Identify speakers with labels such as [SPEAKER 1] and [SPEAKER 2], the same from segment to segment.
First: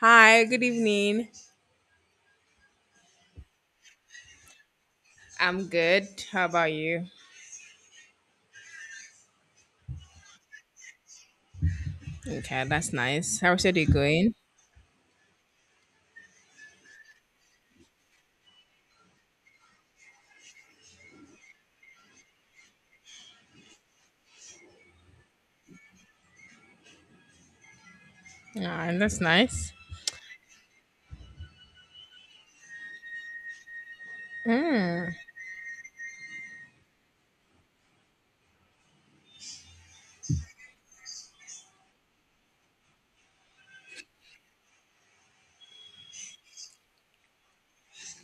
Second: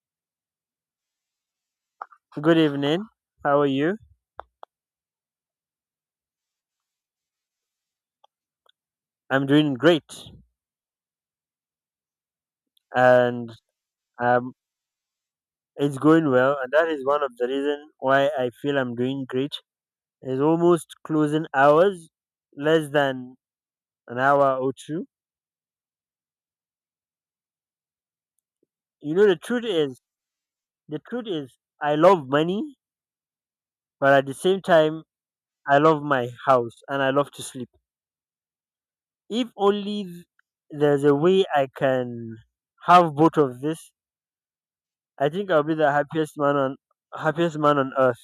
[SPEAKER 1] Hi, good evening.
[SPEAKER 2] Good evening. How are you?
[SPEAKER 1] I'm good. How about you?
[SPEAKER 2] I'm doing great,
[SPEAKER 1] Okay, that's nice.
[SPEAKER 2] and
[SPEAKER 1] How's your day going?
[SPEAKER 2] um, it's going well. And that is one of the reason why I feel I'm doing great. It's almost closing hours, less than an hour or two.
[SPEAKER 1] Ah,
[SPEAKER 2] You
[SPEAKER 1] that's
[SPEAKER 2] know,
[SPEAKER 1] nice.
[SPEAKER 2] the truth is, I love money, but at the same time,
[SPEAKER 1] Mm.
[SPEAKER 2] I love my house and I love to sleep. If only there's a way I can have both of this, I think I'll be the happiest man on earth.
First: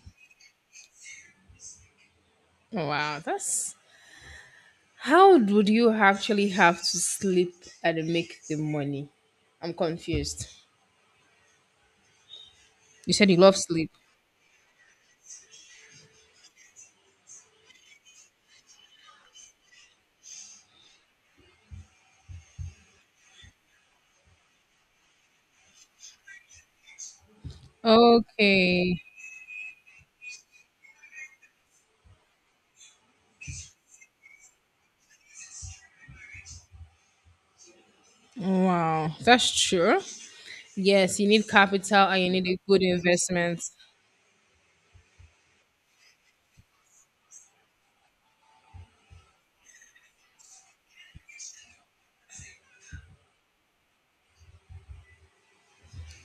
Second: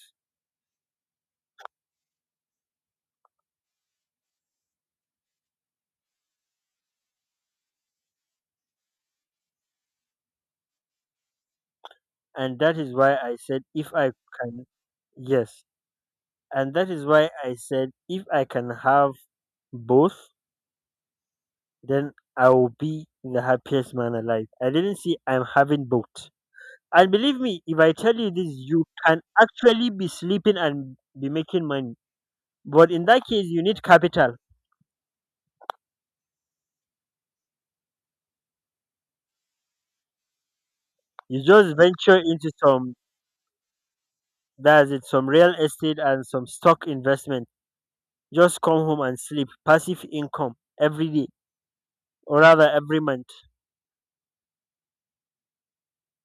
[SPEAKER 1] Wow, that's how would you actually have to sleep and make the money? I'm confused.
[SPEAKER 2] And that is why
[SPEAKER 1] You said
[SPEAKER 2] I
[SPEAKER 1] you love
[SPEAKER 2] said
[SPEAKER 1] sleep.
[SPEAKER 2] if I can, yes, and that is why I said if I can have both. Then I will be the happiest man alive. I didn't see I'm having both. And believe me, if I tell you this, you
[SPEAKER 1] Okay.
[SPEAKER 2] can actually be sleeping and be making money. But in that case, you need capital.
[SPEAKER 1] Wow, that's true. Yes, you
[SPEAKER 2] You
[SPEAKER 1] need
[SPEAKER 2] just
[SPEAKER 1] capital
[SPEAKER 2] venture
[SPEAKER 1] and you need
[SPEAKER 2] into
[SPEAKER 1] a good
[SPEAKER 2] some,
[SPEAKER 1] investment.
[SPEAKER 2] that's it, some real estate and some stock investment. Just come home and sleep. Passive income every day, or rather every month,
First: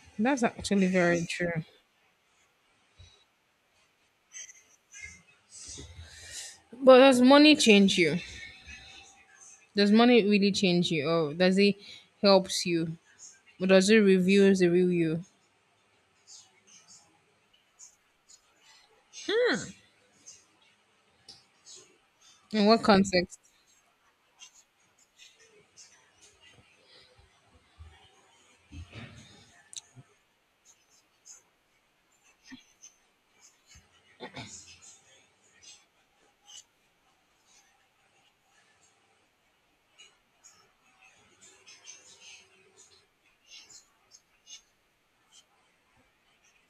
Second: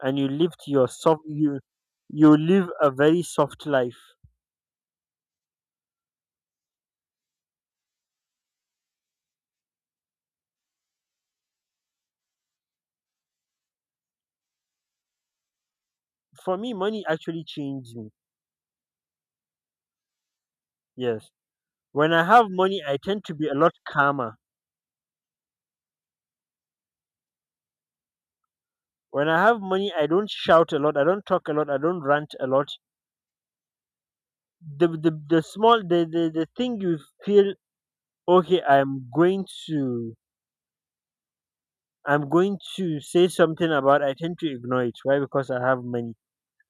[SPEAKER 2] and you
[SPEAKER 1] That's
[SPEAKER 2] lived
[SPEAKER 1] actually
[SPEAKER 2] your soft,
[SPEAKER 1] very
[SPEAKER 2] you
[SPEAKER 1] true.
[SPEAKER 2] you live a very soft life.
[SPEAKER 1] But does money change you? Does money really change you, or does it helps you, or does it reveals the real you?
[SPEAKER 2] For me, money actually changed me. Yes, when I have
[SPEAKER 1] In
[SPEAKER 2] money,
[SPEAKER 1] what
[SPEAKER 2] I tend to
[SPEAKER 1] context?
[SPEAKER 2] be a lot calmer. When I have money, I don't shout a lot, I don't talk a lot, I don't rant a lot. The small, the thing you feel, okay, I'm going to say something about. I tend to ignore it. Why? Because I have money.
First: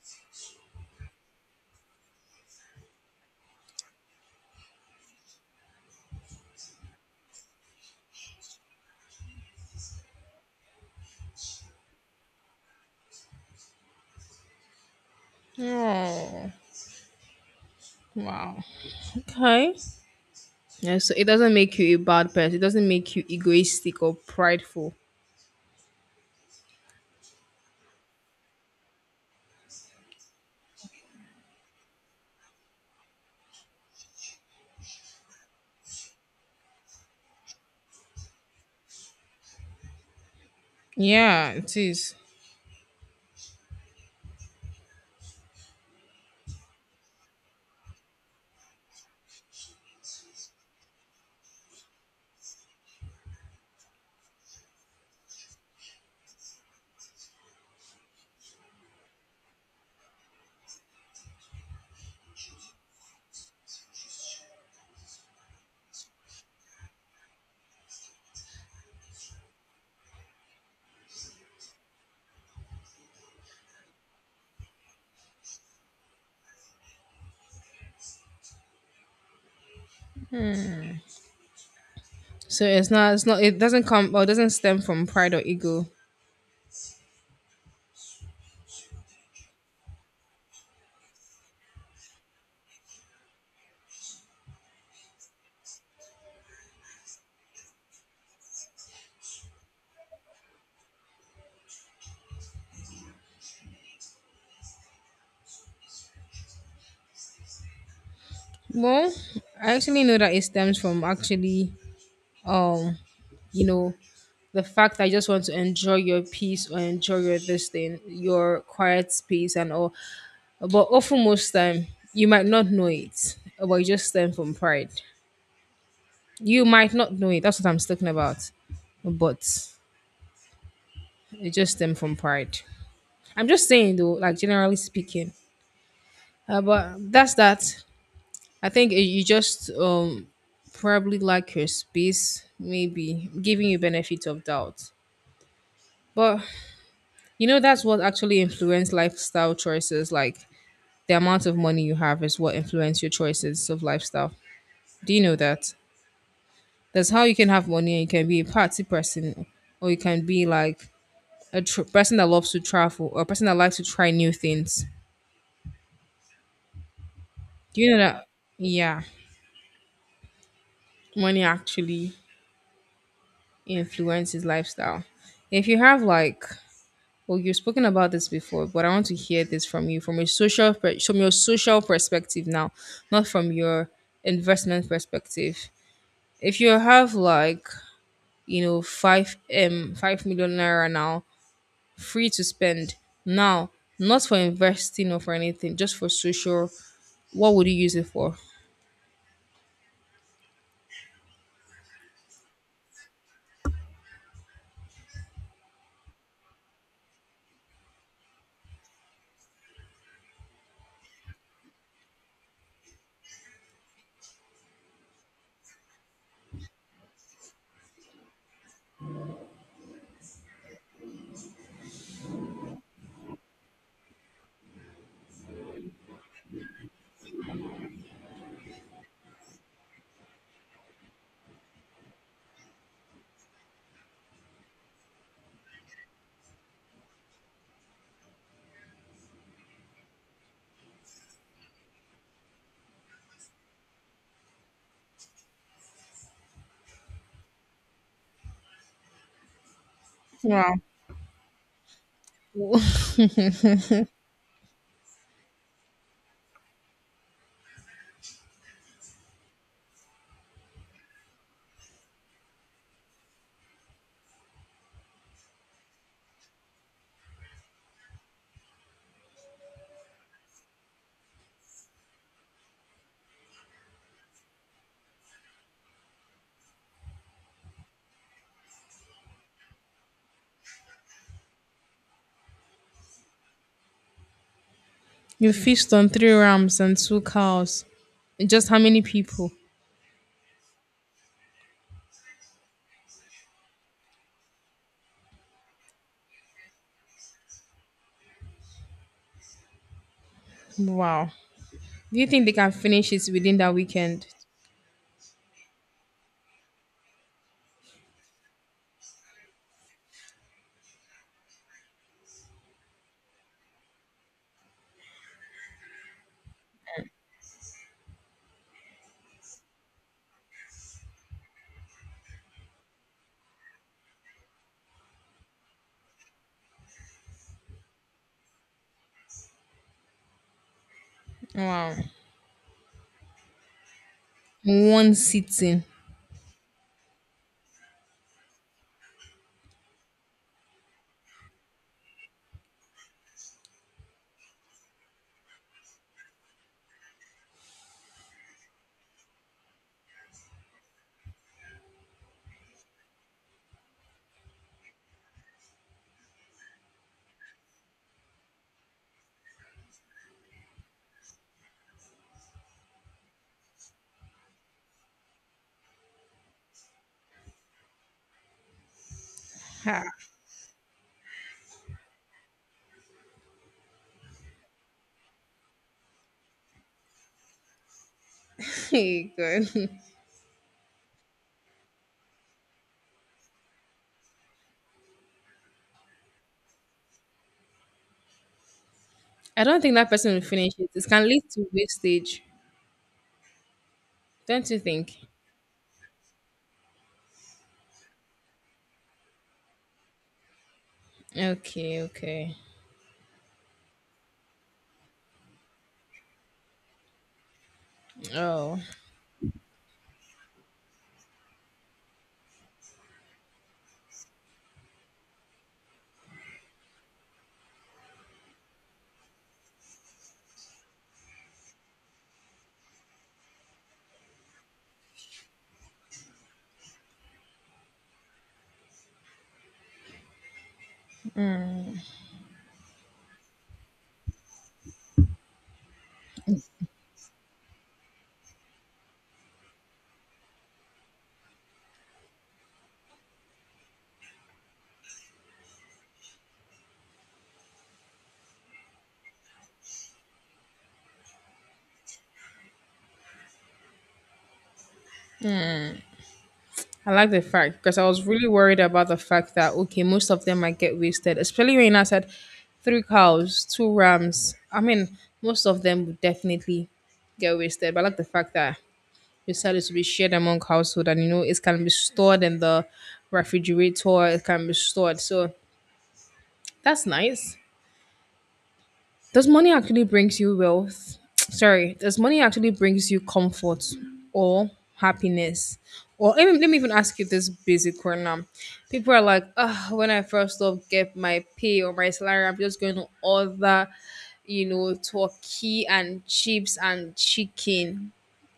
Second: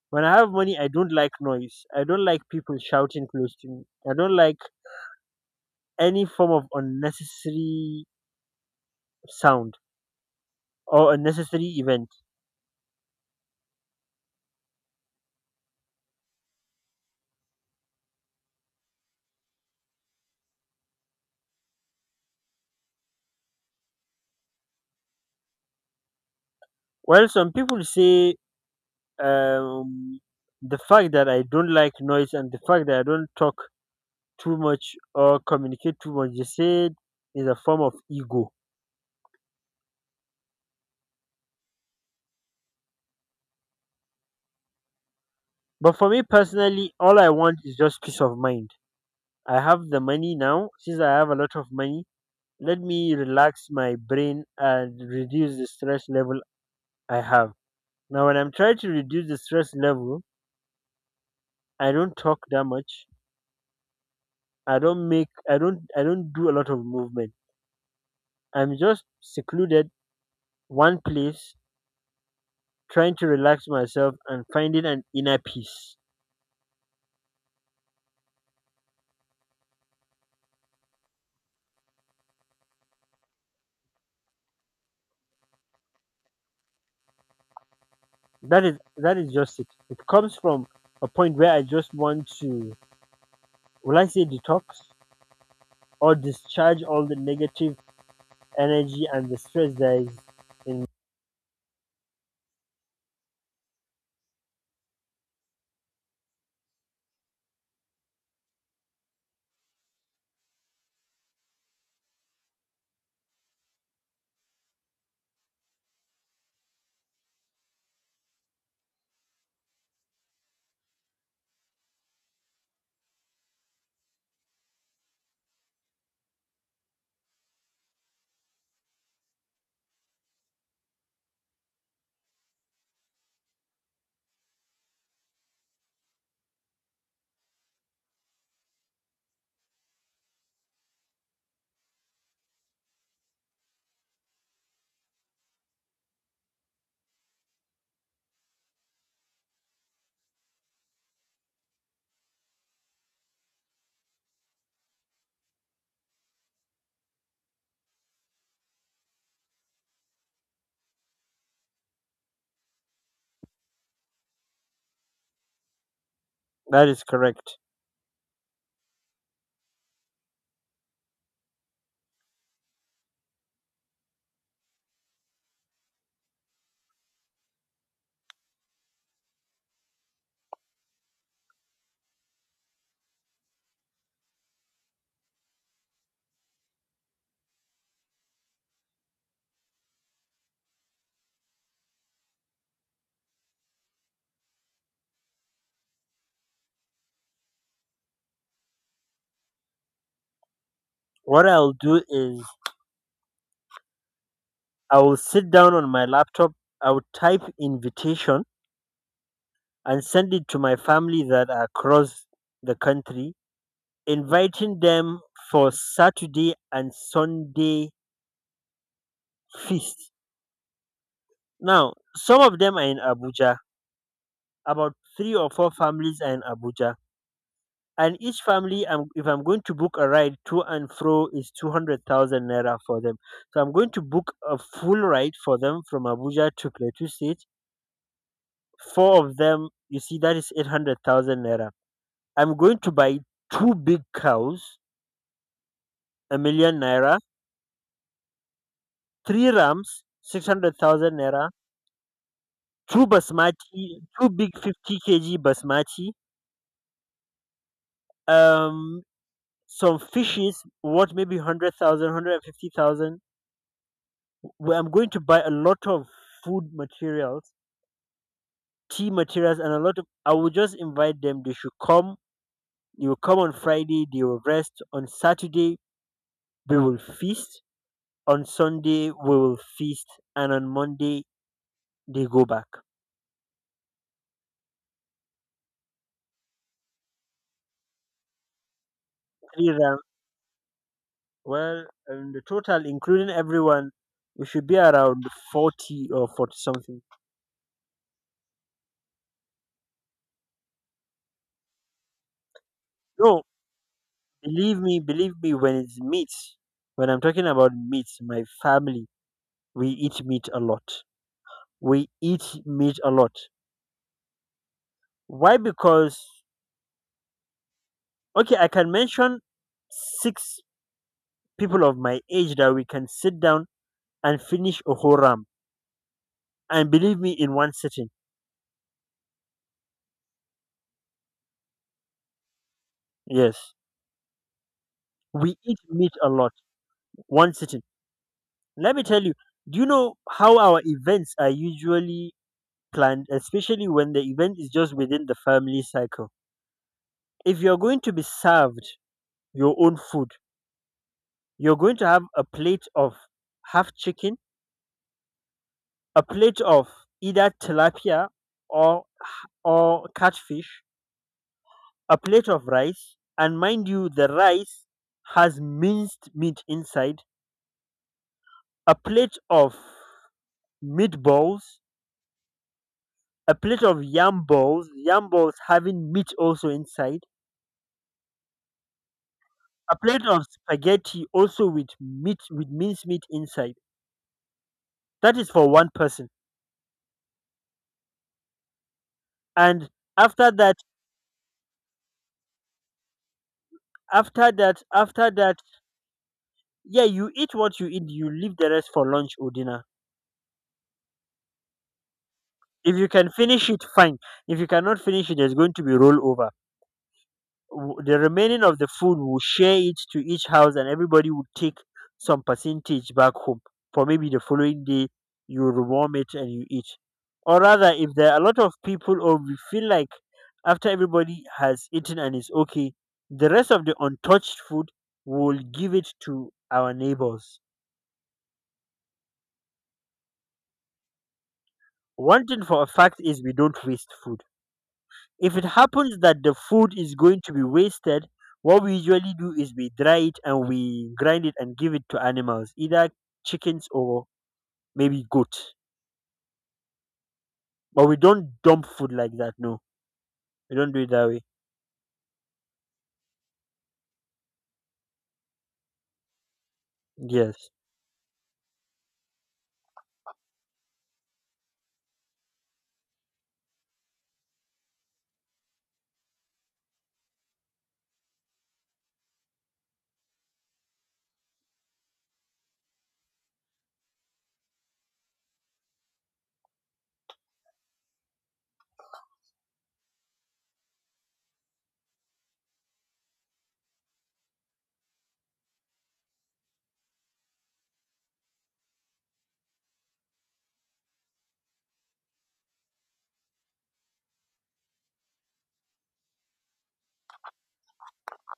[SPEAKER 2] When I have money, I don't like noise, I don't like people shouting close to me. I don't like any form of unnecessary sound or unnecessary event.
[SPEAKER 1] Oh, wow. Okay. Yeah, so it doesn't make you a bad person. It doesn't make you egoistic or prideful.
[SPEAKER 2] Well, some people say um, the fact that I don't like noise and the fact that I don't talk too much or communicate too much, they say is a form of ego.
[SPEAKER 1] Yeah, it is.
[SPEAKER 2] But for me personally, all I want is just peace of mind. I have the money now. Since I have a lot of money, let me relax my brain and reduce the stress level I have. Now, when I'm trying to reduce the stress level, I don't talk that much. I don't make I don't do a lot of movement. I'm just secluded one place, trying to relax myself and finding an inner peace.
[SPEAKER 1] So it's not. It's not. It doesn't come or it doesn't stem from pride or ego.
[SPEAKER 2] That is just it. It comes from a point where I just want to, will I say, detox or discharge all the negative energy and the stress that is in.
[SPEAKER 1] Well, I actually know that it stems from actually, um, you know, the fact I just want to enjoy your peace or enjoy your this thing, your quiet space and all. But often most time you might not know it, but you just stem from pride. You might not know it. That's what I'm talking about. But it just stem from pride. I'm just saying though, like generally speaking. But that's that. I think you just probably like your space, maybe giving you benefit of doubt. But you know that's what actually influence lifestyle choices. Like the amount of money you have is what influence your choices of lifestyle. Do you know that? That's how you can have money and you can be a party person, or you can be like a person that loves to travel, or a person that likes to try new things.
[SPEAKER 2] That is correct.
[SPEAKER 1] Do you know that? Yeah, money actually influences lifestyle. If you have like, well, you've spoken about this before, but I want to hear this from you from a from your social perspective now, not from your investment perspective. If you have like you know, five million naira now, free to spend now, not for investing or for anything, just for social. What would you use it for?
[SPEAKER 2] What I'll do is, I will sit down on my laptop, I will type invitation and send it to my family that are across the country, inviting them for Saturday and Sunday feast. Now, some of them are in Abuja. About three or four families are in Abuja. And each family, if I'm going to book a ride to and fro, is 200,000 naira for them. So I'm going to book a full ride for them from Abuja to Plateau State. Four of them, you see, that is 800,000 naira. I'm going to buy two big cows, 1 million naira, three rams,
[SPEAKER 1] Wow.
[SPEAKER 2] 600,000 naira, two basmati, two big 50 kg basmati, um, some fishes, what maybe 100,000, 150,000. Where I'm going to buy a lot of food materials, tea materials, and a lot of. I will just invite them. They should come. You will come on Friday. They will rest. On Saturday, we will feast. On Sunday, we will feast. And on Monday, they go back.
[SPEAKER 1] You feast on three rams and two cows. Just how many people?
[SPEAKER 2] Three rounds. Well, in the total, including everyone, we should be around 40 or 40 something.
[SPEAKER 1] Wow. Do you think they can finish it
[SPEAKER 2] No,
[SPEAKER 1] within that weekend?
[SPEAKER 2] believe me, when it's meat, when I'm talking about meat, my family, we eat meat a lot. We eat meat a lot. Why? Because, okay, I can mention six people of my age that we can sit down and finish a whole ram. And believe me, in one sitting.
[SPEAKER 1] Wow.
[SPEAKER 2] Yes.
[SPEAKER 1] One
[SPEAKER 2] We eat
[SPEAKER 1] sitting.
[SPEAKER 2] meat a lot. One sitting. Let me tell you, do you know how our events are usually planned, especially when the event is just within the family cycle? If you're going to be served your own food, you're going to have a plate of half chicken, a plate of either tilapia or or catfish, a plate of rice, and mind you, the rice has minced meat inside, a plate of
[SPEAKER 1] Ha.
[SPEAKER 2] meatballs, a plate of yam balls having meat also inside,
[SPEAKER 1] Hey, God.
[SPEAKER 2] a plate of spaghetti also with meat, with minced meat inside. That is for one person.
[SPEAKER 1] I don't
[SPEAKER 2] And
[SPEAKER 1] think that person will
[SPEAKER 2] after
[SPEAKER 1] finish
[SPEAKER 2] that,
[SPEAKER 1] it. It can lead to wastage. Don't you think?
[SPEAKER 2] after that, yeah, you eat what you eat, you leave the rest for lunch or dinner.
[SPEAKER 1] Okay, okay.
[SPEAKER 2] If you can finish it, fine. If you cannot finish it, there's going to be rollover. The remaining of
[SPEAKER 1] Oh.
[SPEAKER 2] the food, will share it to each house and everybody would take some percentage back home for, maybe the following day, you rewarm it and you eat. Or rather, if there are a lot of people, or we feel like, after everybody has eaten and is okay, the rest of the untouched food, will give it to our neighbors. One thing for a fact is, we don't waste food. If it happens that the food is going to be wasted, what we usually do is we dry it and we grind it and give it to animals, either chickens or maybe goat. But we don't dump food like that. No, we don't do it that way.
[SPEAKER 1] I like the
[SPEAKER 2] Yes.
[SPEAKER 1] fact because I was really worried about the fact that okay, most of them might get wasted, especially when I said three cows, two rams. I mean, most of them would definitely get wasted. But I like the fact that you said it to be shared among household, and you know it can be stored in the refrigerator. It can be stored, so that's nice. Does money actually brings you wealth? Sorry, does money actually brings you comfort or happiness? Or let me even ask you this basic one now. People are like, ah, when I first off get my pay or my salary, I'm just going to order, turkey and chips and chicken.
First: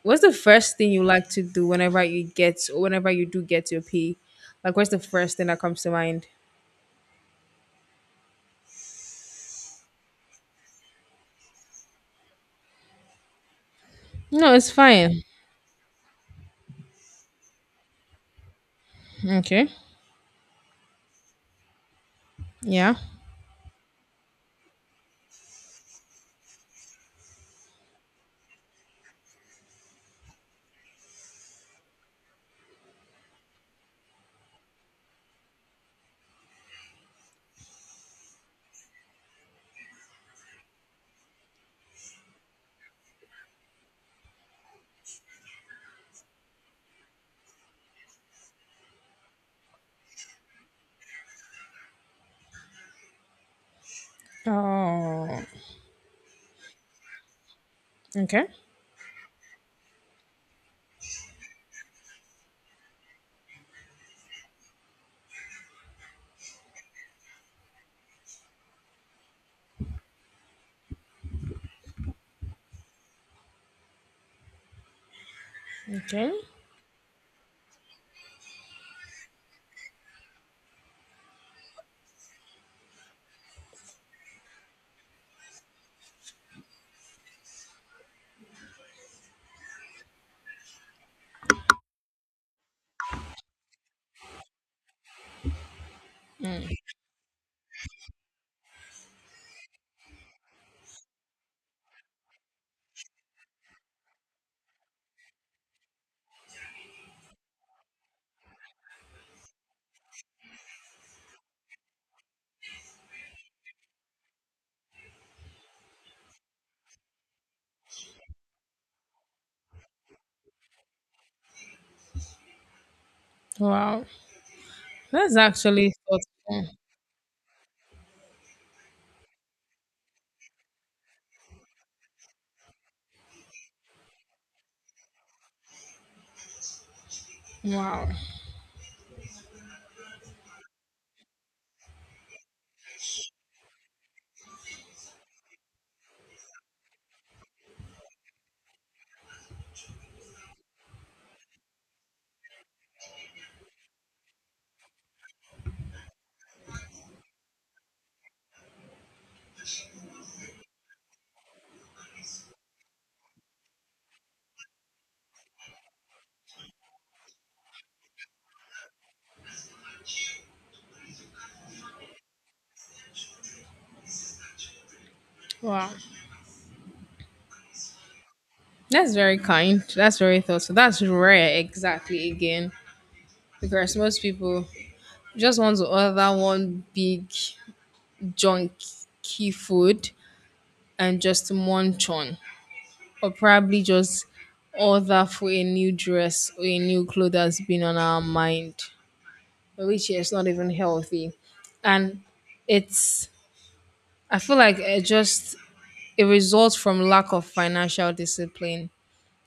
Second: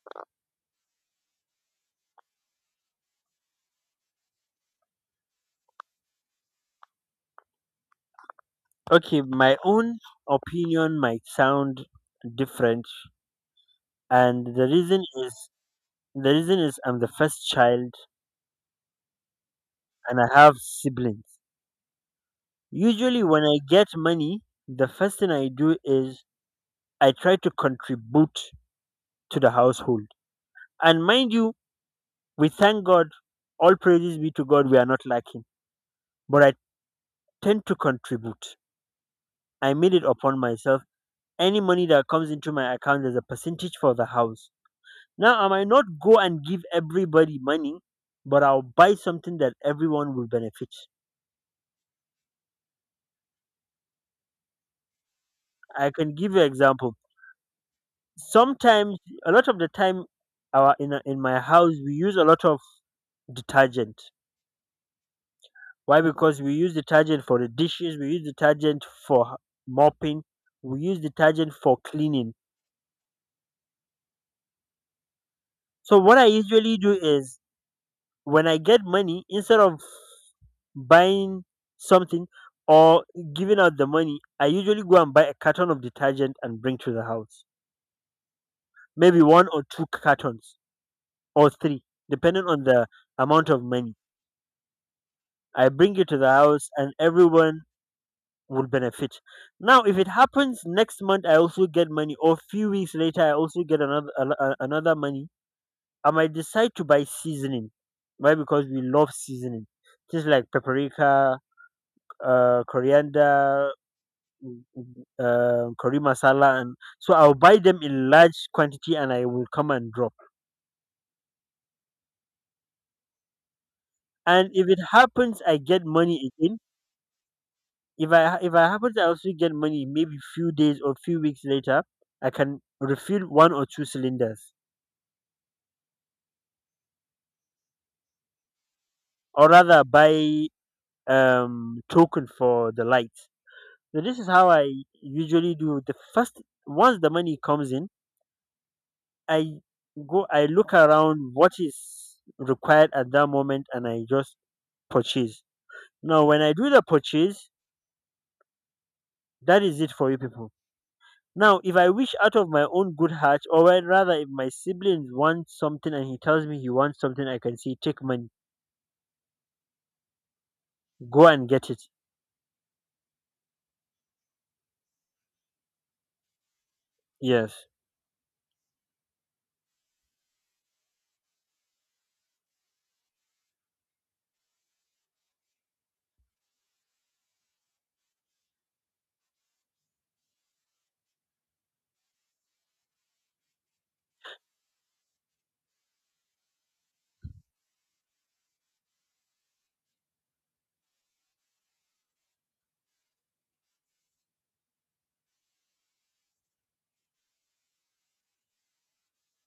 [SPEAKER 1] What's the first thing you like to do whenever you get or whenever you do get your pay? Like, what's the first thing that comes to mind?
[SPEAKER 2] Okay, my own opinion might sound different, and
[SPEAKER 1] No, it's fine.
[SPEAKER 2] the reason is I'm the first child
[SPEAKER 1] Okay.
[SPEAKER 2] and I have siblings.
[SPEAKER 1] Yeah.
[SPEAKER 2] Usually, when I get money, the first thing I do is, I try to contribute to the household. And mind you, we thank God, all praises be to God, we are not lacking. But I tend to contribute. I made it upon myself. Any money that comes into my account is a percentage for the house. Now, I might not go and give everybody money, but I'll buy something that everyone will benefit.
[SPEAKER 1] Oh.
[SPEAKER 2] I can give you an example.
[SPEAKER 1] Okay.
[SPEAKER 2] Sometimes, a lot of the time, in my house, we use a lot of detergent. Why? Because we use detergent for the dishes, we use detergent for mopping, we use detergent for cleaning. So what I
[SPEAKER 1] Okay.
[SPEAKER 2] usually do is, when I get money, instead of buying something or giving out the money, I usually go and buy a carton of detergent and bring to the house. Maybe one or two cartons, or three, depending on the amount of money. I bring it to the
[SPEAKER 1] Mm.
[SPEAKER 2] house and everyone would benefit. Now, if it happens next month I also get money, or few weeks later I also get another, another money. I might decide to buy seasoning. Why? Because we love seasoning. Things like paprika, coriander, mm, mm, curry masala, and so I'll buy them in large quantity, and I will come and drop.
[SPEAKER 1] Wow.
[SPEAKER 2] And if it
[SPEAKER 1] That's
[SPEAKER 2] happens, I get
[SPEAKER 1] actually
[SPEAKER 2] money again.
[SPEAKER 1] thoughtful.
[SPEAKER 2] If I happen to also get money, maybe few days or few weeks later, I can refill one or two cylinders,
[SPEAKER 1] Wow.
[SPEAKER 2] or rather buy token for the lights. So this is how I usually do. The first, once the money comes in, I I look around what is required at that moment and I just purchase. Now when I do the purchase, that is it for you people. Now if I wish, out of my own good heart, or I rather, if my siblings want something and he tells me he wants something, I can say, take money. Go and get it.
[SPEAKER 1] Wow.
[SPEAKER 2] Yes.
[SPEAKER 1] That's very kind. That's very thoughtful. That's rare, exactly, again. Because most people just want to order one big junky food and just munch on. Or probably just order for a new dress or a new clothes that's been on our mind, which is not even healthy. And it's, I feel like it results from lack of financial discipline.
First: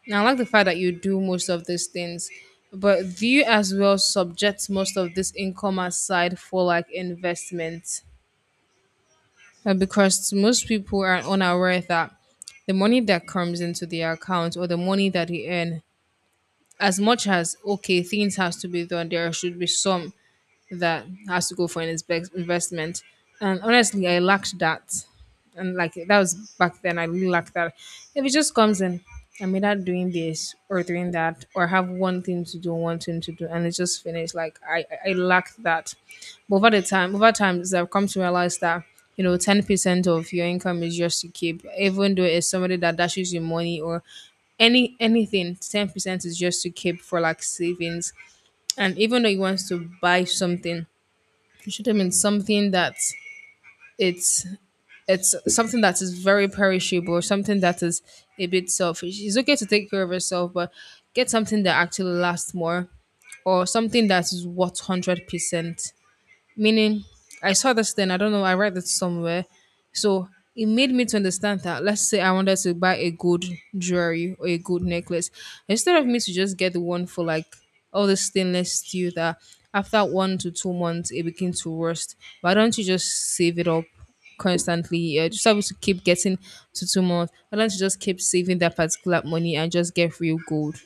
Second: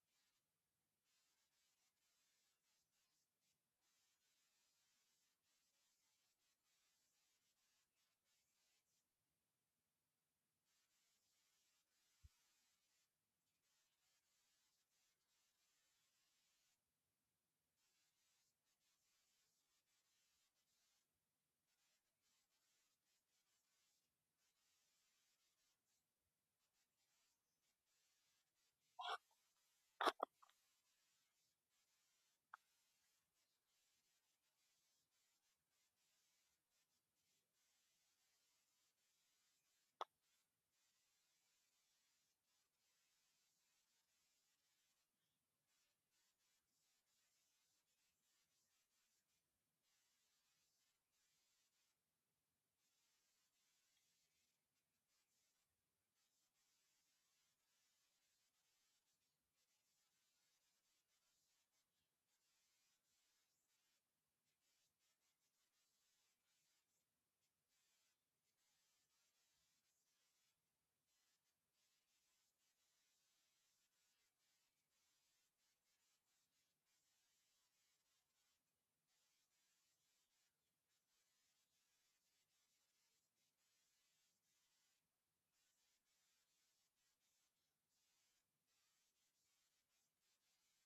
[SPEAKER 1] Now, I like the fact that you do most of these things, but do you as well subject most of this income aside for like investment? Because most people are unaware that the money that comes into their account or the money that they earn, as much as okay, things has to be done, there should be some that has to go for an investment. And honestly, I lacked that. And like that was back then, I really lacked that. If it just comes in, I'm either doing this or doing that, or have one thing to do, one thing to do, and it's just finished. Like I lacked that. But over the time, over time, I've come to realize that 10% of your income is yours to keep, even though it's somebody that dashes you money or anything. 10% is just to keep for like savings, and even though you want to buy something, you should have been something that it's it's something that is very perishable, something that is a bit selfish. It's okay to take care of yourself, but get something that actually lasts more or something that is worth 100%. Meaning, I saw this thing, I don't know, I read it somewhere. So it made me to understand that let's say I wanted to buy a good jewelry or a good necklace. Instead of me to just get the one for like all the stainless steel that after 1 to 2 months it begins to rust. Why don't you just save it up constantly? Just able to keep getting to 2 months. Why don't you just keep saving that particular money and just get real gold?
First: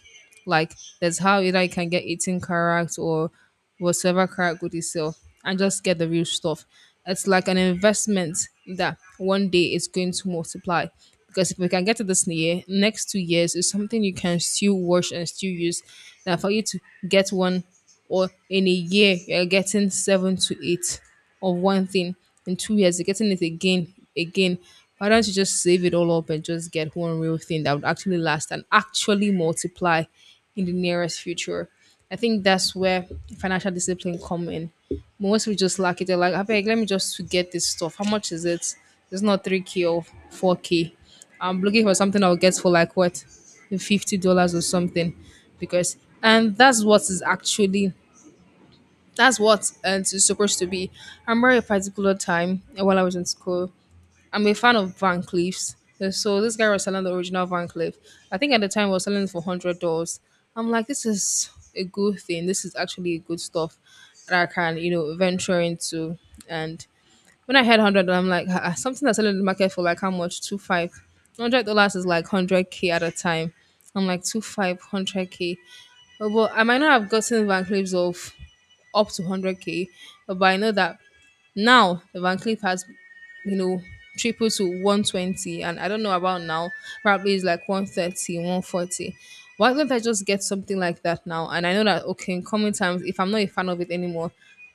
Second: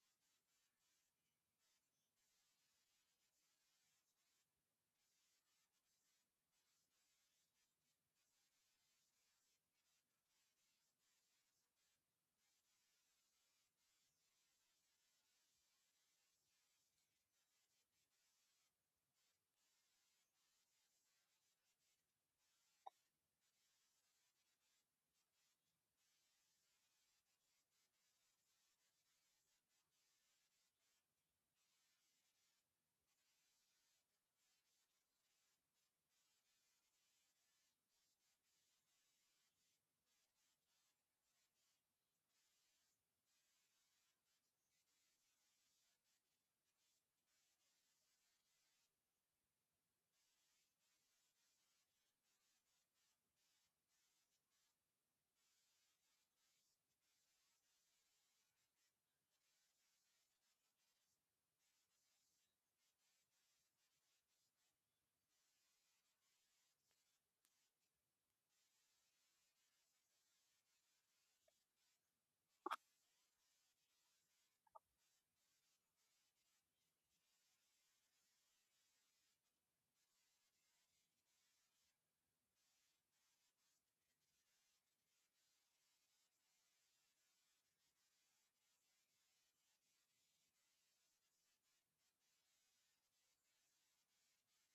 [SPEAKER 1] Like that's how either you can get 18 carats or whatever carat good you sell and just get the real stuff. It's like an investment that one day is going to multiply. Because if we can get to this year, next 2 years is something you can still wash and still use. That for you to get one or in a year you're getting seven to eight of one thing in 2 years you're getting it again. Why don't you just save it all up and just get one real thing that would actually last and actually multiply in the nearest future? I think that's where financial discipline come in. Most we just lack it. They're like, "Abeg, let me just get this stuff. How much is it? It's not 3K or 4K. I'm looking for something I'll get for like what, $50 or something?" Because and that's what is actually that's what it's supposed to be. I remember a particular time while I was in school. I'm a fan of Van Cleef's. So this guy was selling the original Van Cleef. I think at the time was selling it for $100. I'm like, this is a good thing. This is actually good stuff that I can, venture into. And when I had hundred, I'm like, "Ah, ah, something that's selling in the market for like how much? Two five." $100 is like hundred k at a time. I'm like two five hundred k. But I might not have gotten Van Cleef's of up to 100K. But I know that now the Van Cleef has, you know, tripled to 120, and I don't know about now, probably it's like 130, 140. Why don't I just get something like that now? And I know that, okay, in coming times, if I'm not a fan of it anymore,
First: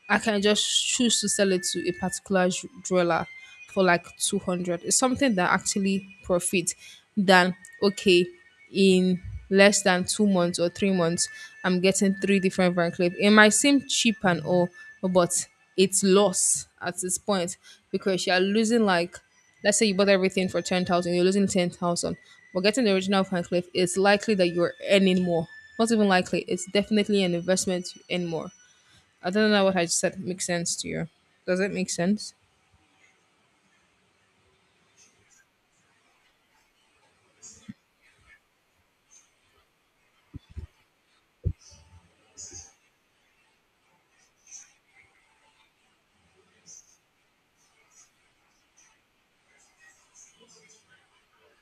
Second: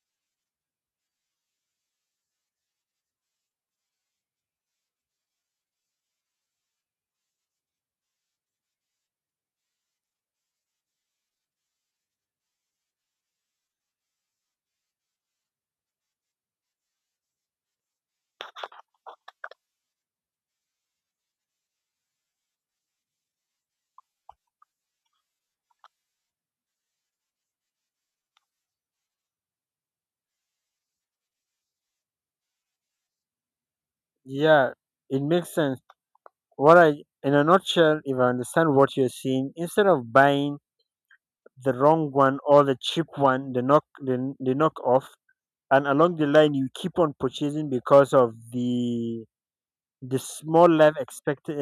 [SPEAKER 1] I can just choose to sell it to a particular jeweler for like 200. It's something that actually profit than, okay, in less than 2 months or 3 months, I'm getting three different Van Cleef. It might seem cheap and all, but it's loss at this point because you're losing like, let's say you bought everything for 10,000, you're losing 10,000. But getting the original Van Cleef, it's likely that you're earning more. Not even likely, it's definitely an investment you earn more. I don't know what I just said makes sense to you. Does it make sense?
[SPEAKER 2] Yeah, it makes sense. What I, in a nutshell, if I understand what you're saying, instead of buying the wrong one or the cheap one, the knockoff, and along the line you keep on purchasing because of the small life expect uh,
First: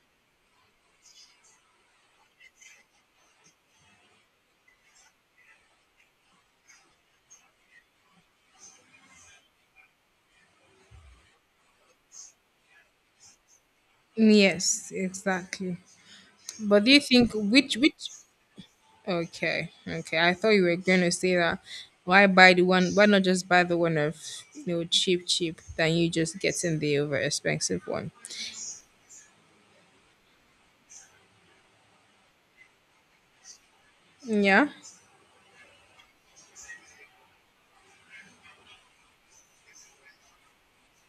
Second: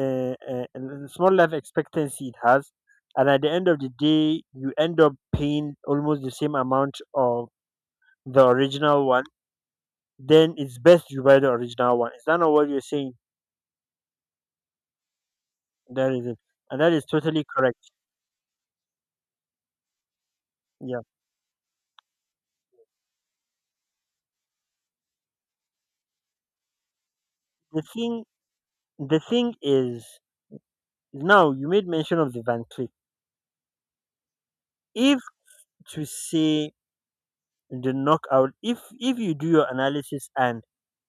[SPEAKER 2] the small life expectancy it has, and at the end of the day you end up paying almost the same amount of the original one. Then it's best you buy the original one. Is that not what you're saying?
[SPEAKER 1] Yes, exactly.
[SPEAKER 2] That is it, and
[SPEAKER 1] But do
[SPEAKER 2] that
[SPEAKER 1] you
[SPEAKER 2] is
[SPEAKER 1] think
[SPEAKER 2] totally correct.
[SPEAKER 1] which Okay, okay. I thought you were going
[SPEAKER 2] Yeah.
[SPEAKER 1] to say that. Why buy the one? Why not just buy the one of cheap, cheap than you just getting the over
[SPEAKER 2] the
[SPEAKER 1] expensive one?
[SPEAKER 2] thing the thing is now you made mention of the Van Cleef.
[SPEAKER 1] Yeah,
[SPEAKER 2] If, to say, the knockout, if you do your analysis and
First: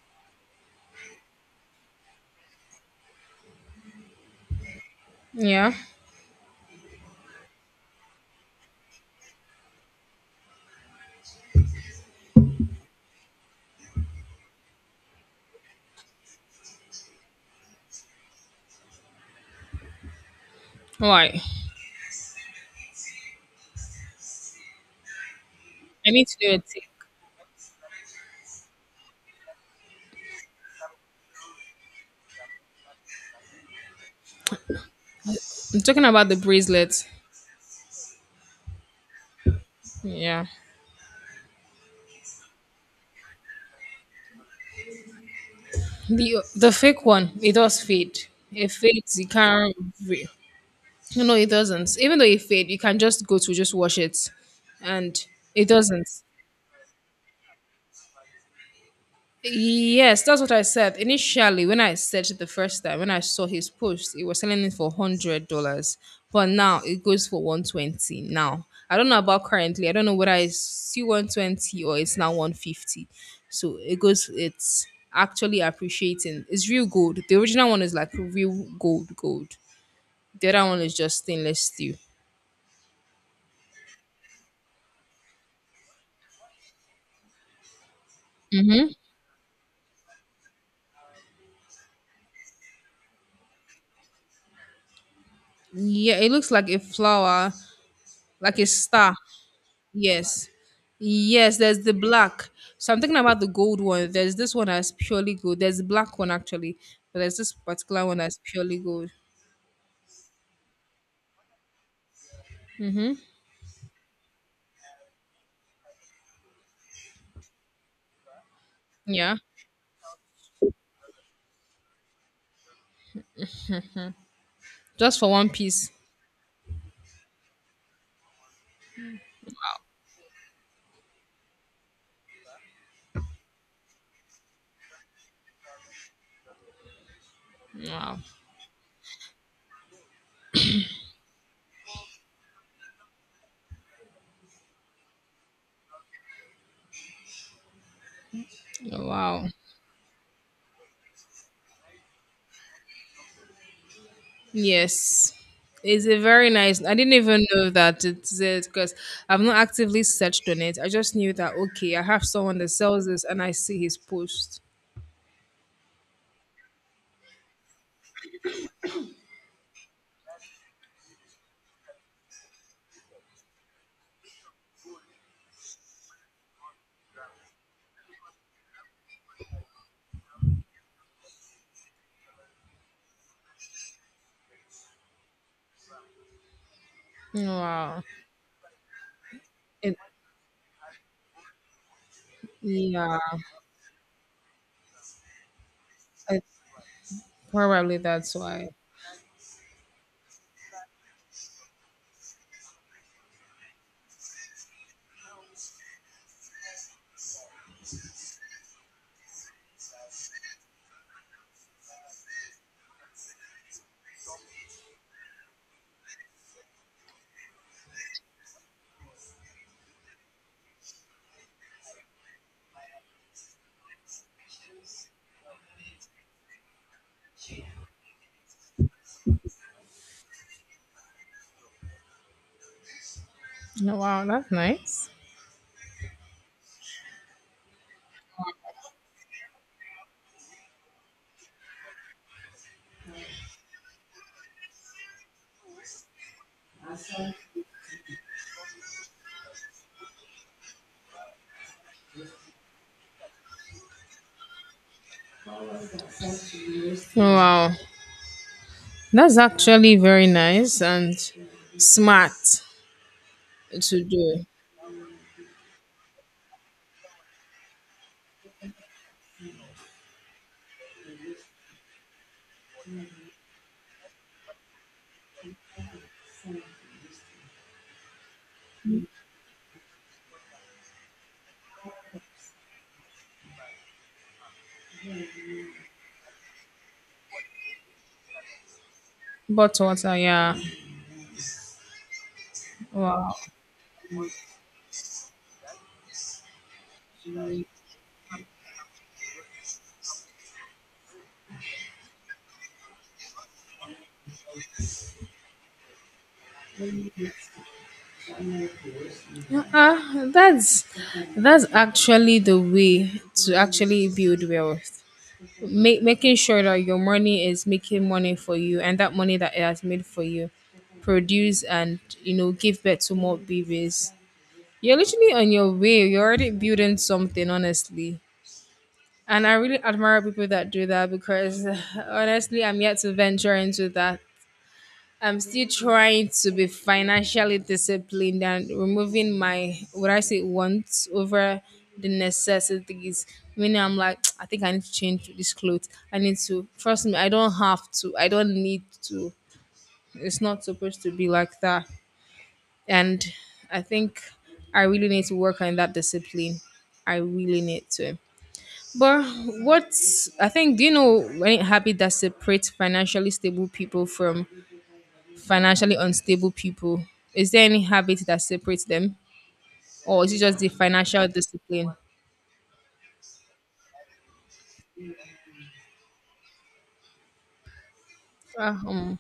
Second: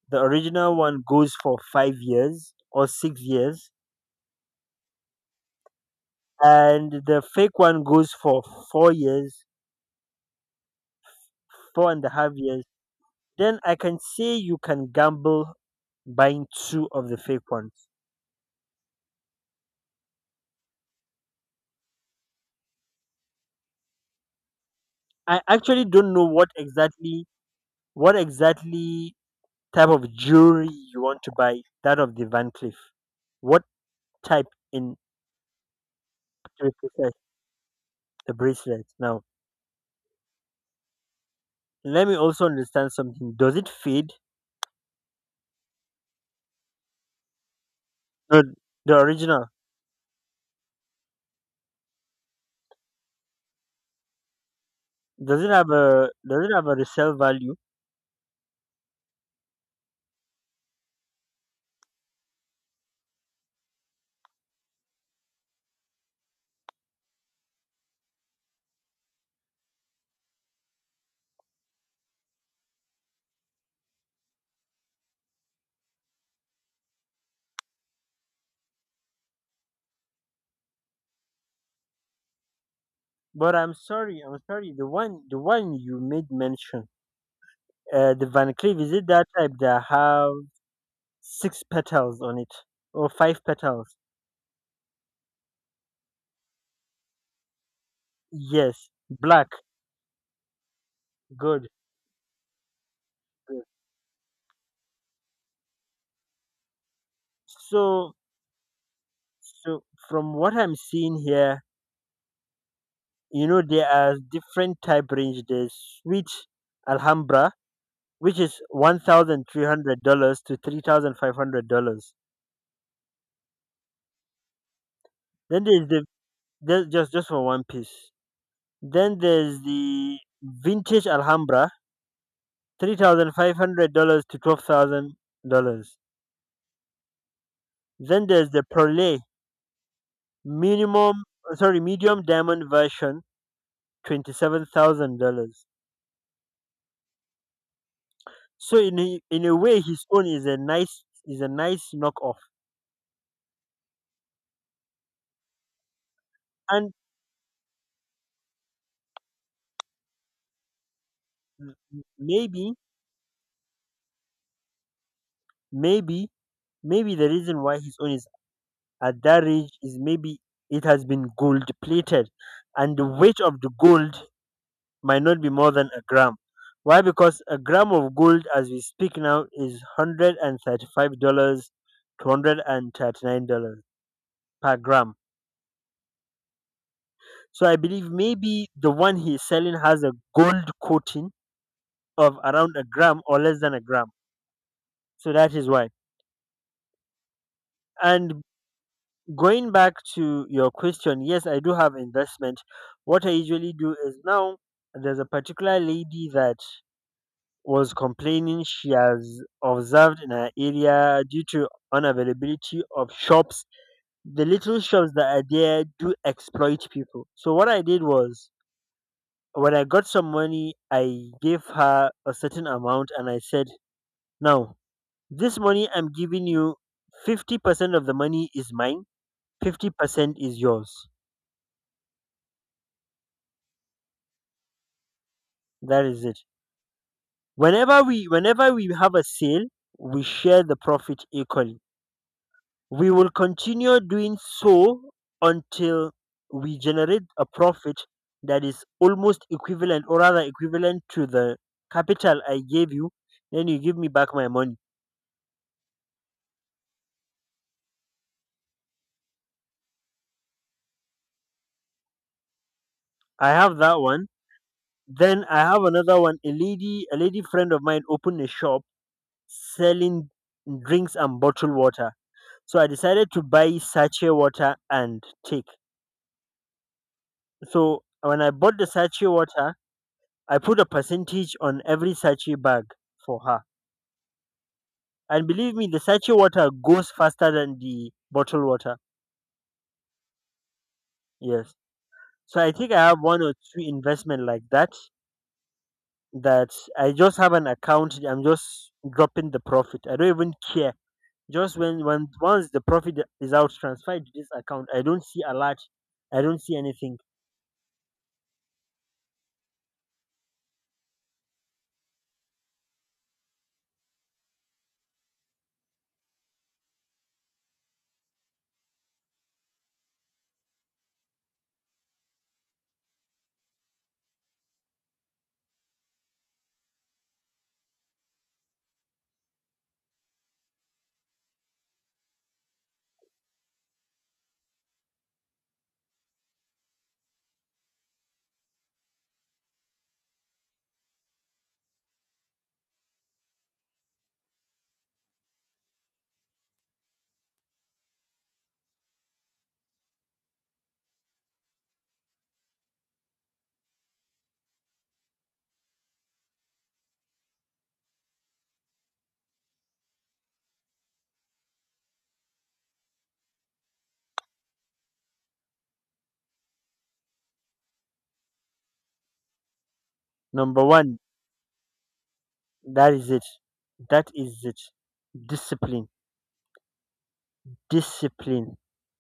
[SPEAKER 2] the original one goes for 5 years or 6 years,
[SPEAKER 1] yeah.
[SPEAKER 2] and the fake one goes for 4 years, 4.5 years, then I can say you can gamble buying two of the fake ones.
[SPEAKER 1] Why?
[SPEAKER 2] I actually
[SPEAKER 1] I
[SPEAKER 2] don't know
[SPEAKER 1] need to do a take.
[SPEAKER 2] what exactly type of jewelry you want to buy, that of the Van Cleef. What type in
[SPEAKER 1] I'm talking about the
[SPEAKER 2] to
[SPEAKER 1] bracelet.
[SPEAKER 2] replace the bracelet. Now,
[SPEAKER 1] Yeah,
[SPEAKER 2] let me also understand something. Does it fade?
[SPEAKER 1] the fake one. It does fade.
[SPEAKER 2] No,
[SPEAKER 1] It
[SPEAKER 2] the
[SPEAKER 1] fades. You
[SPEAKER 2] original.
[SPEAKER 1] can't. re- No, no, it doesn't. Even though it fade, you can just go to just wash it, and it doesn't.
[SPEAKER 2] Does it have a resale value?
[SPEAKER 1] Yes, that's what I said. Initially, when I searched it the first time, when I saw his post, it was selling it for $100, but now it goes for 120. Now I don't know about currently. I don't know whether it's still 120 or it's now 150. So it goes. It's actually appreciating. It's real gold. The original one is like real gold, gold. The other one is just stainless steel.
[SPEAKER 2] But I'm sorry, I'm sorry. The one you made mention, the Van Cleef,
[SPEAKER 1] Mm-hmm.
[SPEAKER 2] is it that type that have six petals on it or five petals?
[SPEAKER 1] Yeah, it looks like a flower, like a
[SPEAKER 2] Yes,
[SPEAKER 1] star.
[SPEAKER 2] black.
[SPEAKER 1] Yes. Yes,
[SPEAKER 2] Good.
[SPEAKER 1] there's the black. So I'm thinking about the
[SPEAKER 2] Good.
[SPEAKER 1] gold one. There's this one that's purely gold. There's the black one actually, but there's this particular
[SPEAKER 2] So
[SPEAKER 1] one that's purely gold.
[SPEAKER 2] so from what I'm seeing here,
[SPEAKER 1] Mm-hmm.
[SPEAKER 2] there are different type range. There's sweet Alhambra, which is one
[SPEAKER 1] Yeah.
[SPEAKER 2] thousand three hundred dollars to $3,500.
[SPEAKER 1] Just for one
[SPEAKER 2] Then there's
[SPEAKER 1] piece.
[SPEAKER 2] the there's just for one piece. Then there's the vintage Alhambra, $3,500 to $12,000.
[SPEAKER 1] Wow.
[SPEAKER 2] Then there's the Perle minimum sorry medium diamond version, $27,000. So in a, in
[SPEAKER 1] Wow.
[SPEAKER 2] a way, his own is a nice knockoff,
[SPEAKER 1] Yes. It's a very nice.
[SPEAKER 2] and
[SPEAKER 1] I didn't even know that it's it because I've not actively searched on it. I just knew that okay, I have someone that
[SPEAKER 2] maybe
[SPEAKER 1] sells this and I see his post.
[SPEAKER 2] maybe maybe the reason why his own is at that age is maybe it has been gold plated, and the weight of the gold might not be more than a gram. Why? Because a gram of gold as we speak now is $135 to $139 per gram, so I
[SPEAKER 1] Wow.
[SPEAKER 2] believe maybe the one he's selling
[SPEAKER 1] It,
[SPEAKER 2] has a gold coating of around a
[SPEAKER 1] yeah.
[SPEAKER 2] gram or less than a gram. So that is why.
[SPEAKER 1] It's probably that's
[SPEAKER 2] And
[SPEAKER 1] why.
[SPEAKER 2] going back to your question, yes, I do have investment. What I usually do is, now, there's a particular lady that was complaining she has observed in her area due to unavailability of shops. The little shops that are there do exploit people. So what I did was, when I got some money, I gave her a certain amount and I said, now, this money I'm giving you, 50% of the money is mine, 50% is yours.
[SPEAKER 1] Oh, wow, that's nice.
[SPEAKER 2] That is it. Whenever we have a sale, we share the profit equally. We will continue doing so until we generate a profit that is almost equivalent, or rather equivalent to the capital I gave you. Then you give me back my money.
[SPEAKER 1] Oh, wow, that's actually very nice and smart
[SPEAKER 2] I have that
[SPEAKER 1] to
[SPEAKER 2] one.
[SPEAKER 1] do.
[SPEAKER 2] Then I have another one. A lady friend of mine opened a shop selling drinks and bottled water. So I decided to buy sachet water and take. So when I bought the sachet water, I put a percentage on every sachet bag for her. And believe me, the sachet water goes faster than the bottled water.
[SPEAKER 1] But water, yeah.
[SPEAKER 2] Yes. So I think I have
[SPEAKER 1] Wow,
[SPEAKER 2] one or two investment like that that I just have an account. I'm just dropping the profit. I don't even care. Just when once the profit is out, transferred to this account, I don't see a lot. I don't see anything.
[SPEAKER 1] uh, that's that's actually the way to actually build wealth. Make, making sure that your money is making money for you, and that money that it has made for you, produce and give birth to more babies. You're literally on your way. You're already building something, honestly. And I really admire people that do that because honestly, I'm yet to venture into that. I'm still trying to be financially disciplined and removing my, what I say, wants over the necessities. Meaning, I'm like, I think I need to change this clothes. I need to, trust me, I don't have to. I don't need to. It's not supposed to be like that. And I think I really need to work on that discipline. I really need to. But what's I think do you know any habit that separates financially stable people from financially unstable people? Is there any habit that separates them, or is it just the
[SPEAKER 2] Number one,
[SPEAKER 1] financial discipline?
[SPEAKER 2] that is it. That is it. Discipline. Discipline.
[SPEAKER 1] Ah, um,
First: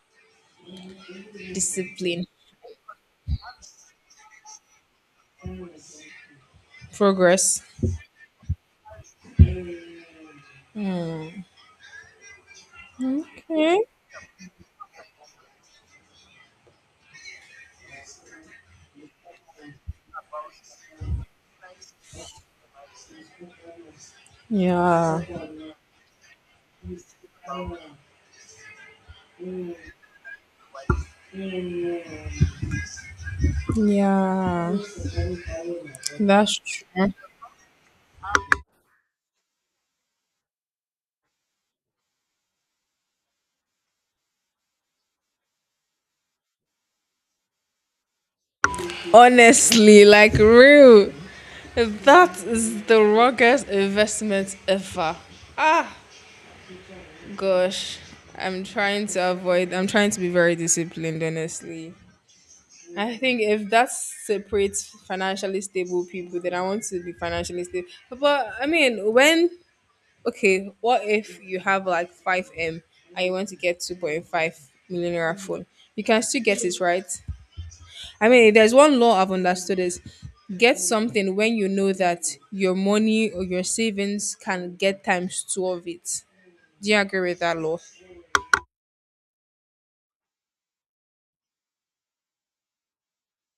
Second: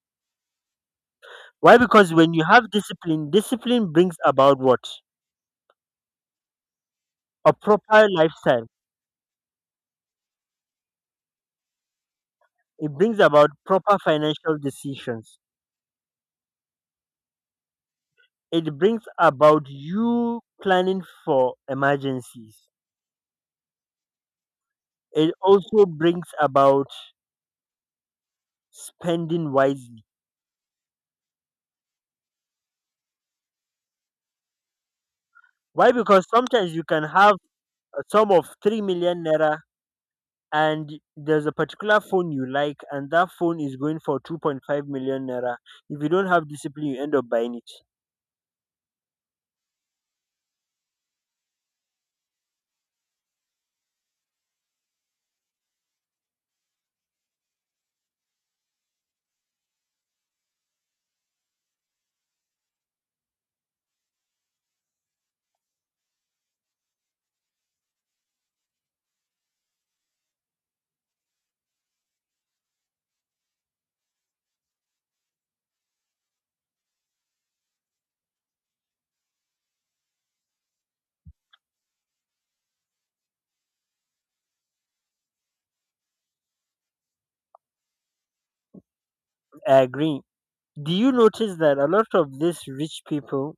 [SPEAKER 2] Why? Because
[SPEAKER 1] Discipline,
[SPEAKER 2] when you have discipline, discipline brings about what? A
[SPEAKER 1] progress?
[SPEAKER 2] proper lifestyle. It brings about
[SPEAKER 1] Okay.
[SPEAKER 2] proper financial decisions. It brings about you planning for emergencies.
[SPEAKER 1] Yeah.
[SPEAKER 2] It also brings about spending wisely.
[SPEAKER 1] Yeah.
[SPEAKER 2] Why? Because
[SPEAKER 1] That's
[SPEAKER 2] sometimes you can
[SPEAKER 1] true.
[SPEAKER 2] have a sum of 3 million naira and there's a particular phone you like and that phone is going for 2.5 million naira. If you don't have discipline, you end up buying it.
[SPEAKER 1] Honestly, like real. That is the ruggedest investment ever. Ah. Gosh, I'm trying to avoid, I'm trying to be very disciplined, honestly. I think if that separates financially stable people, then I want to be financially stable. But I mean, when, okay, what if you have like 5M and you want to get 2.5 million naira phone? You can still get it, right? I mean, there's one law I've understood is get something when you know that your money or your savings can get times two of it. Do you agree with that law?
[SPEAKER 2] I agree. Do you notice that a lot of these rich people,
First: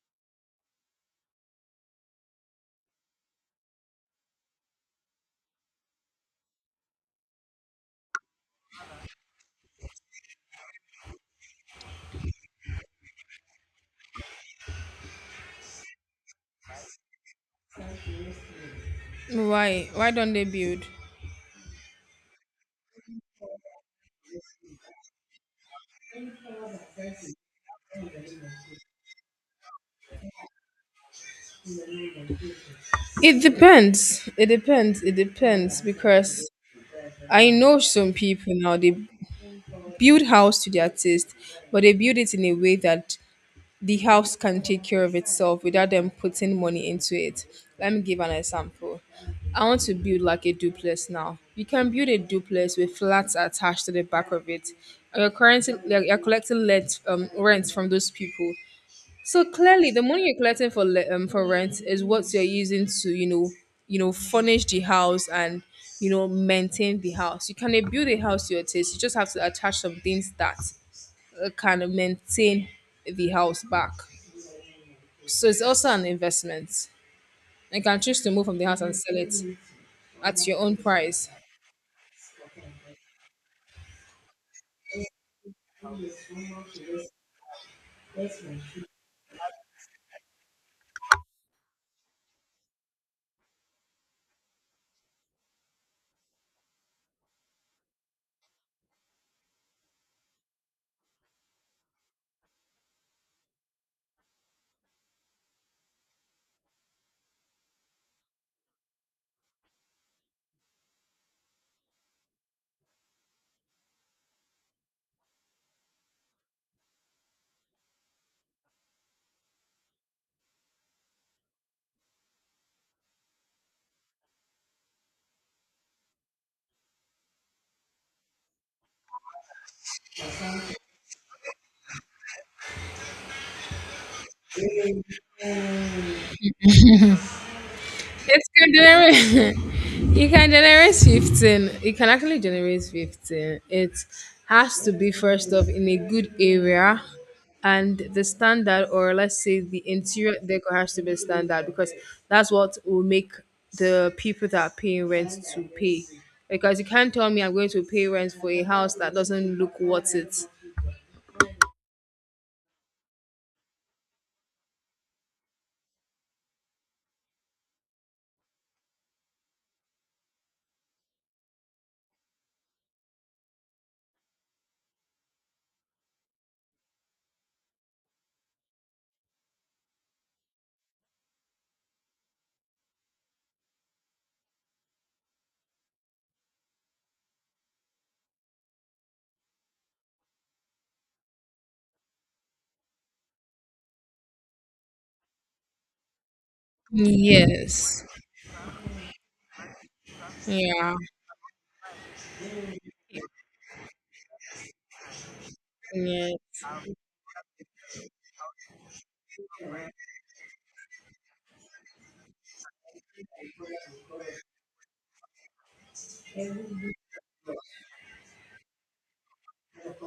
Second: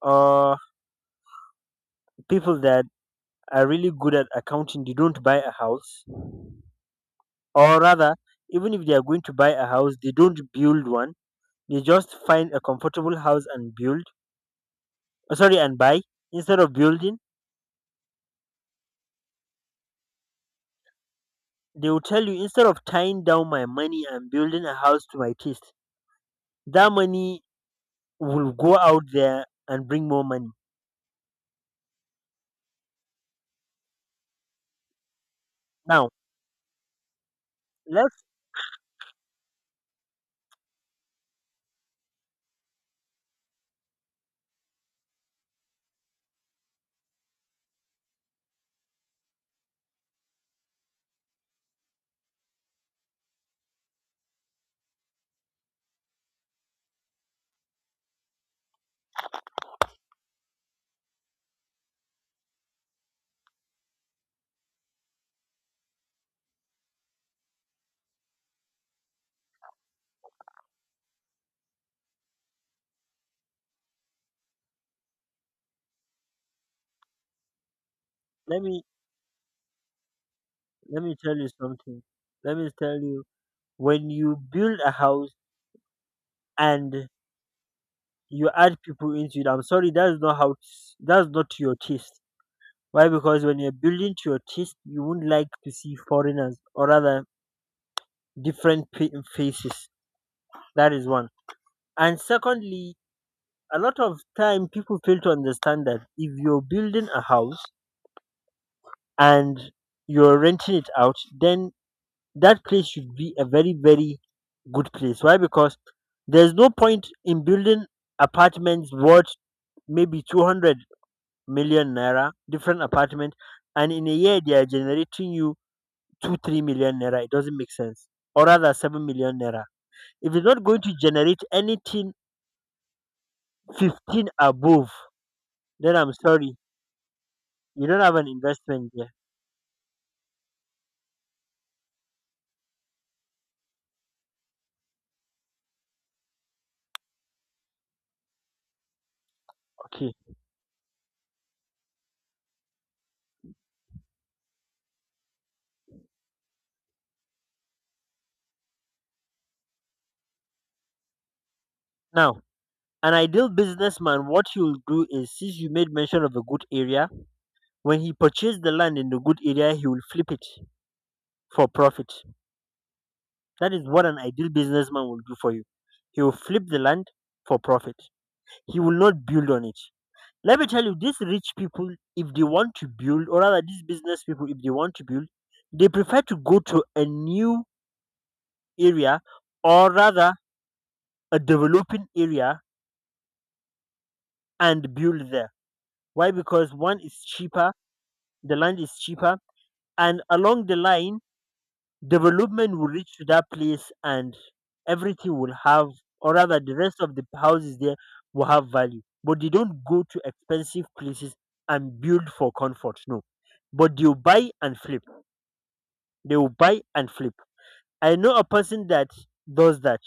[SPEAKER 2] or people that are really good at accounting, they don't buy a house? Or rather, even if they are going to buy a house, they don't build one. They just find a comfortable house and build, sorry, and buy, instead of building.
[SPEAKER 1] Why? Why don't they build?
[SPEAKER 2] They will tell you, instead of tying down my money and building a house to my taste, that money will go out there and bring more money.
[SPEAKER 1] It depends. It depends. It depends
[SPEAKER 2] Now,
[SPEAKER 1] because I know some
[SPEAKER 2] let's
[SPEAKER 1] people now they build house to their taste, but they build it in a way that the house can take care of itself without them putting money into it. Let me give an example. I want to build like a duplex now. You can build a duplex with flats attached to the back of it. And you're currently you're collecting let rent from those people. So clearly, the money you're collecting for for rent is what you're using to furnish the house and maintain the house. You can build a house to your taste. You just have to attach some things that can maintain the house back. So it's also an investment. You can choose to move from
[SPEAKER 2] let
[SPEAKER 1] the house
[SPEAKER 2] me
[SPEAKER 1] and sell it at your own
[SPEAKER 2] let me
[SPEAKER 1] price.
[SPEAKER 2] tell you something. Let me tell you, when you build a house and you add people into it, I'm sorry, that's not how. That's not to your taste. Why? Because when you're building to your taste, you wouldn't like to see foreigners, or rather different faces. That is one. And secondly, a lot of time people fail to understand that if you're building a house and you're renting it out, then that place should be a very, very good place. Why? Because there's no point in building apartments worth maybe 200 million naira, different apartment, and in a year they are generating you two, 3 million naira. It doesn't make sense. Or rather, 7 million naira. If it's not going to generate anything 15 above, then I'm sorry, you don't have an
[SPEAKER 1] It can
[SPEAKER 2] investment there.
[SPEAKER 1] generate. You can generate 15. It can actually generate 15. It has to be first off in a good area, and the standard, or let's say the
[SPEAKER 2] Okay.
[SPEAKER 1] interior decor, has to be standard because that's what will make the people that are paying rent to pay. Because you can't tell me I'm going to pay rent for a house that doesn't look worth it.
[SPEAKER 2] Now, an ideal businessman, what he will do is, since you made mention of a good area, when he purchased the land in the good area, he will flip it for profit. That is what an ideal businessman will do for you. He will flip the land for profit. He will not build on it. Let me tell you, these rich people, if they want to build, or rather, these business people, if they want to build, they prefer to go to a new area, or rather a developing area, and build there. Why? Because one is cheaper,
[SPEAKER 1] Yes.
[SPEAKER 2] the land is cheaper, and along the
[SPEAKER 1] Yeah.
[SPEAKER 2] line, development will reach to that place and everything will have,
[SPEAKER 1] Yeah.
[SPEAKER 2] or rather, the rest of the houses there will have value. But they don't go to expensive places and build for comfort, no. But you buy and flip. They will buy and flip. I know a person that does that.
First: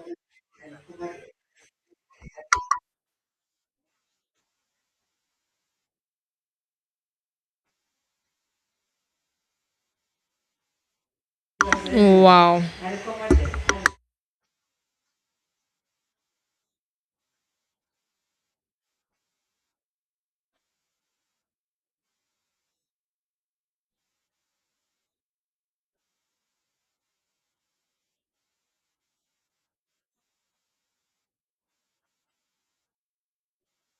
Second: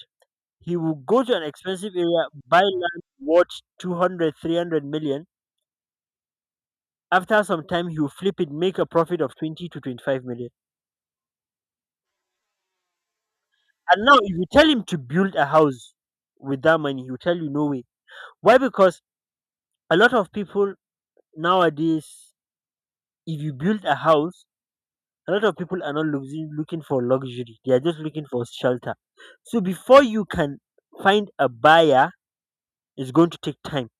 [SPEAKER 2] He will go to an expensive area, buy land worth 200, 300 million. After some time, he will flip it, make a profit of 20 to 25 million.
[SPEAKER 1] Wow.
[SPEAKER 2] And now, if you tell him to build a house with that money, he will tell you no way. Why? Because a lot of people nowadays, if you build a house, a lot of people are not looking for luxury. They are just looking for shelter. So before you can find a buyer, it's going to take time.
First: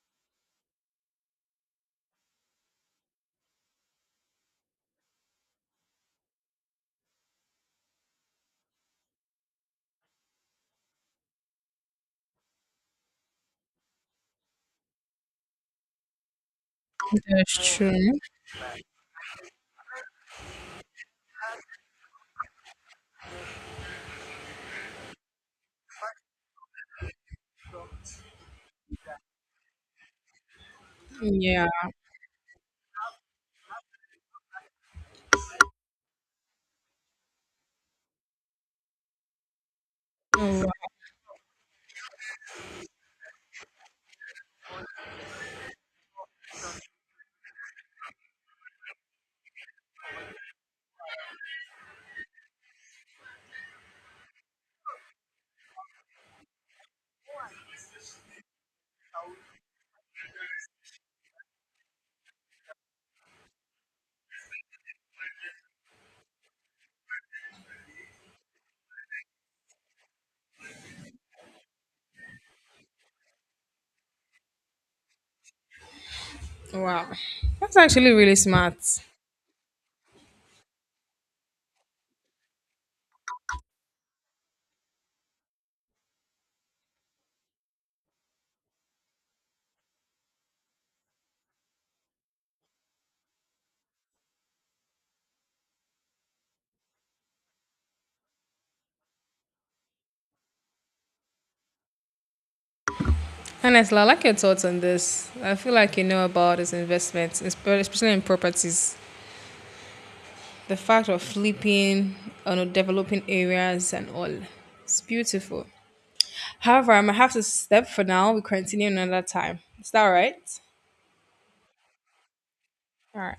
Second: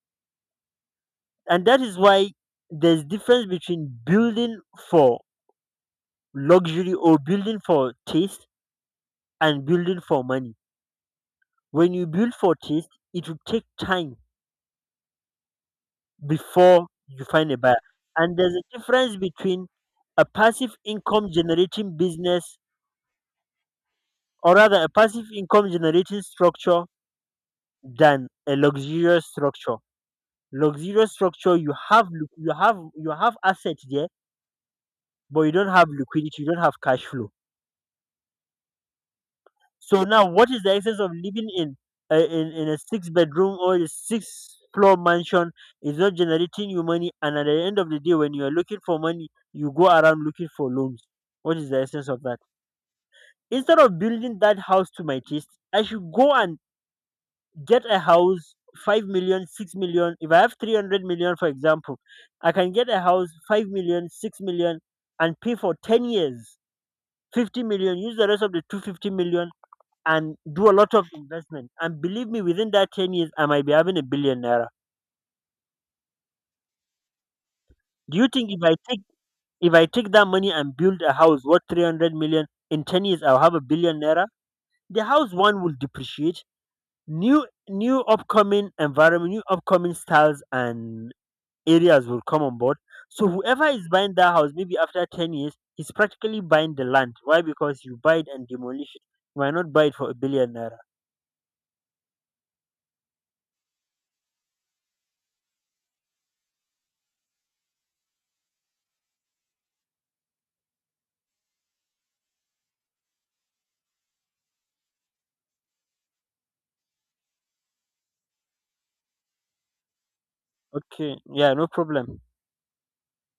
[SPEAKER 2] And that is why there's difference between building for luxury or building for taste, and building for money. When you build for taste, it will take time before you find a buyer.
[SPEAKER 1] That's true.
[SPEAKER 2] And there's a difference between a passive income generating business, or rather a passive income generating structure, than a luxurious structure. Luxurious structure,
[SPEAKER 1] Yeah.
[SPEAKER 2] you have you have assets there, but you don't have liquidity, you don't have cash flow. So now, what is the essence of living in a six bedroom or a six floor mansion? Is not generating you money, and at the end of the day, when you are looking for money, you go around looking for loans. What is the essence of that? Instead of building that house to my taste, I should go and get a house. 5 million, 6 million. If I have 300 million for example, I can get a house 5 million, 6 million, and pay for 10 years 50 million. Use the rest of the 250 million and do a lot of investment. And believe me, within that 10 years, I might be having a billion naira.
[SPEAKER 1] Wow, that's actually
[SPEAKER 2] Do you
[SPEAKER 1] really
[SPEAKER 2] think
[SPEAKER 1] smart.
[SPEAKER 2] if I take that money and build a house worth 300 million in 10 years, I'll have a billion naira? The house one will depreciate. New upcoming environment, new upcoming styles and areas will come on board. So whoever is buying that house, maybe after 10 years, he's practically buying the land. Why? Because you buy it and demolish it. Why not buy it for a billion naira?
[SPEAKER 1] Honestly, I like your thoughts on this. I feel like you know about this investment, especially in properties. The fact of flipping on developing areas and all. It's beautiful. However, I might have to step for now. We continue another time. Is that all right?
[SPEAKER 2] Okay, yeah, no problem.
[SPEAKER 1] All right.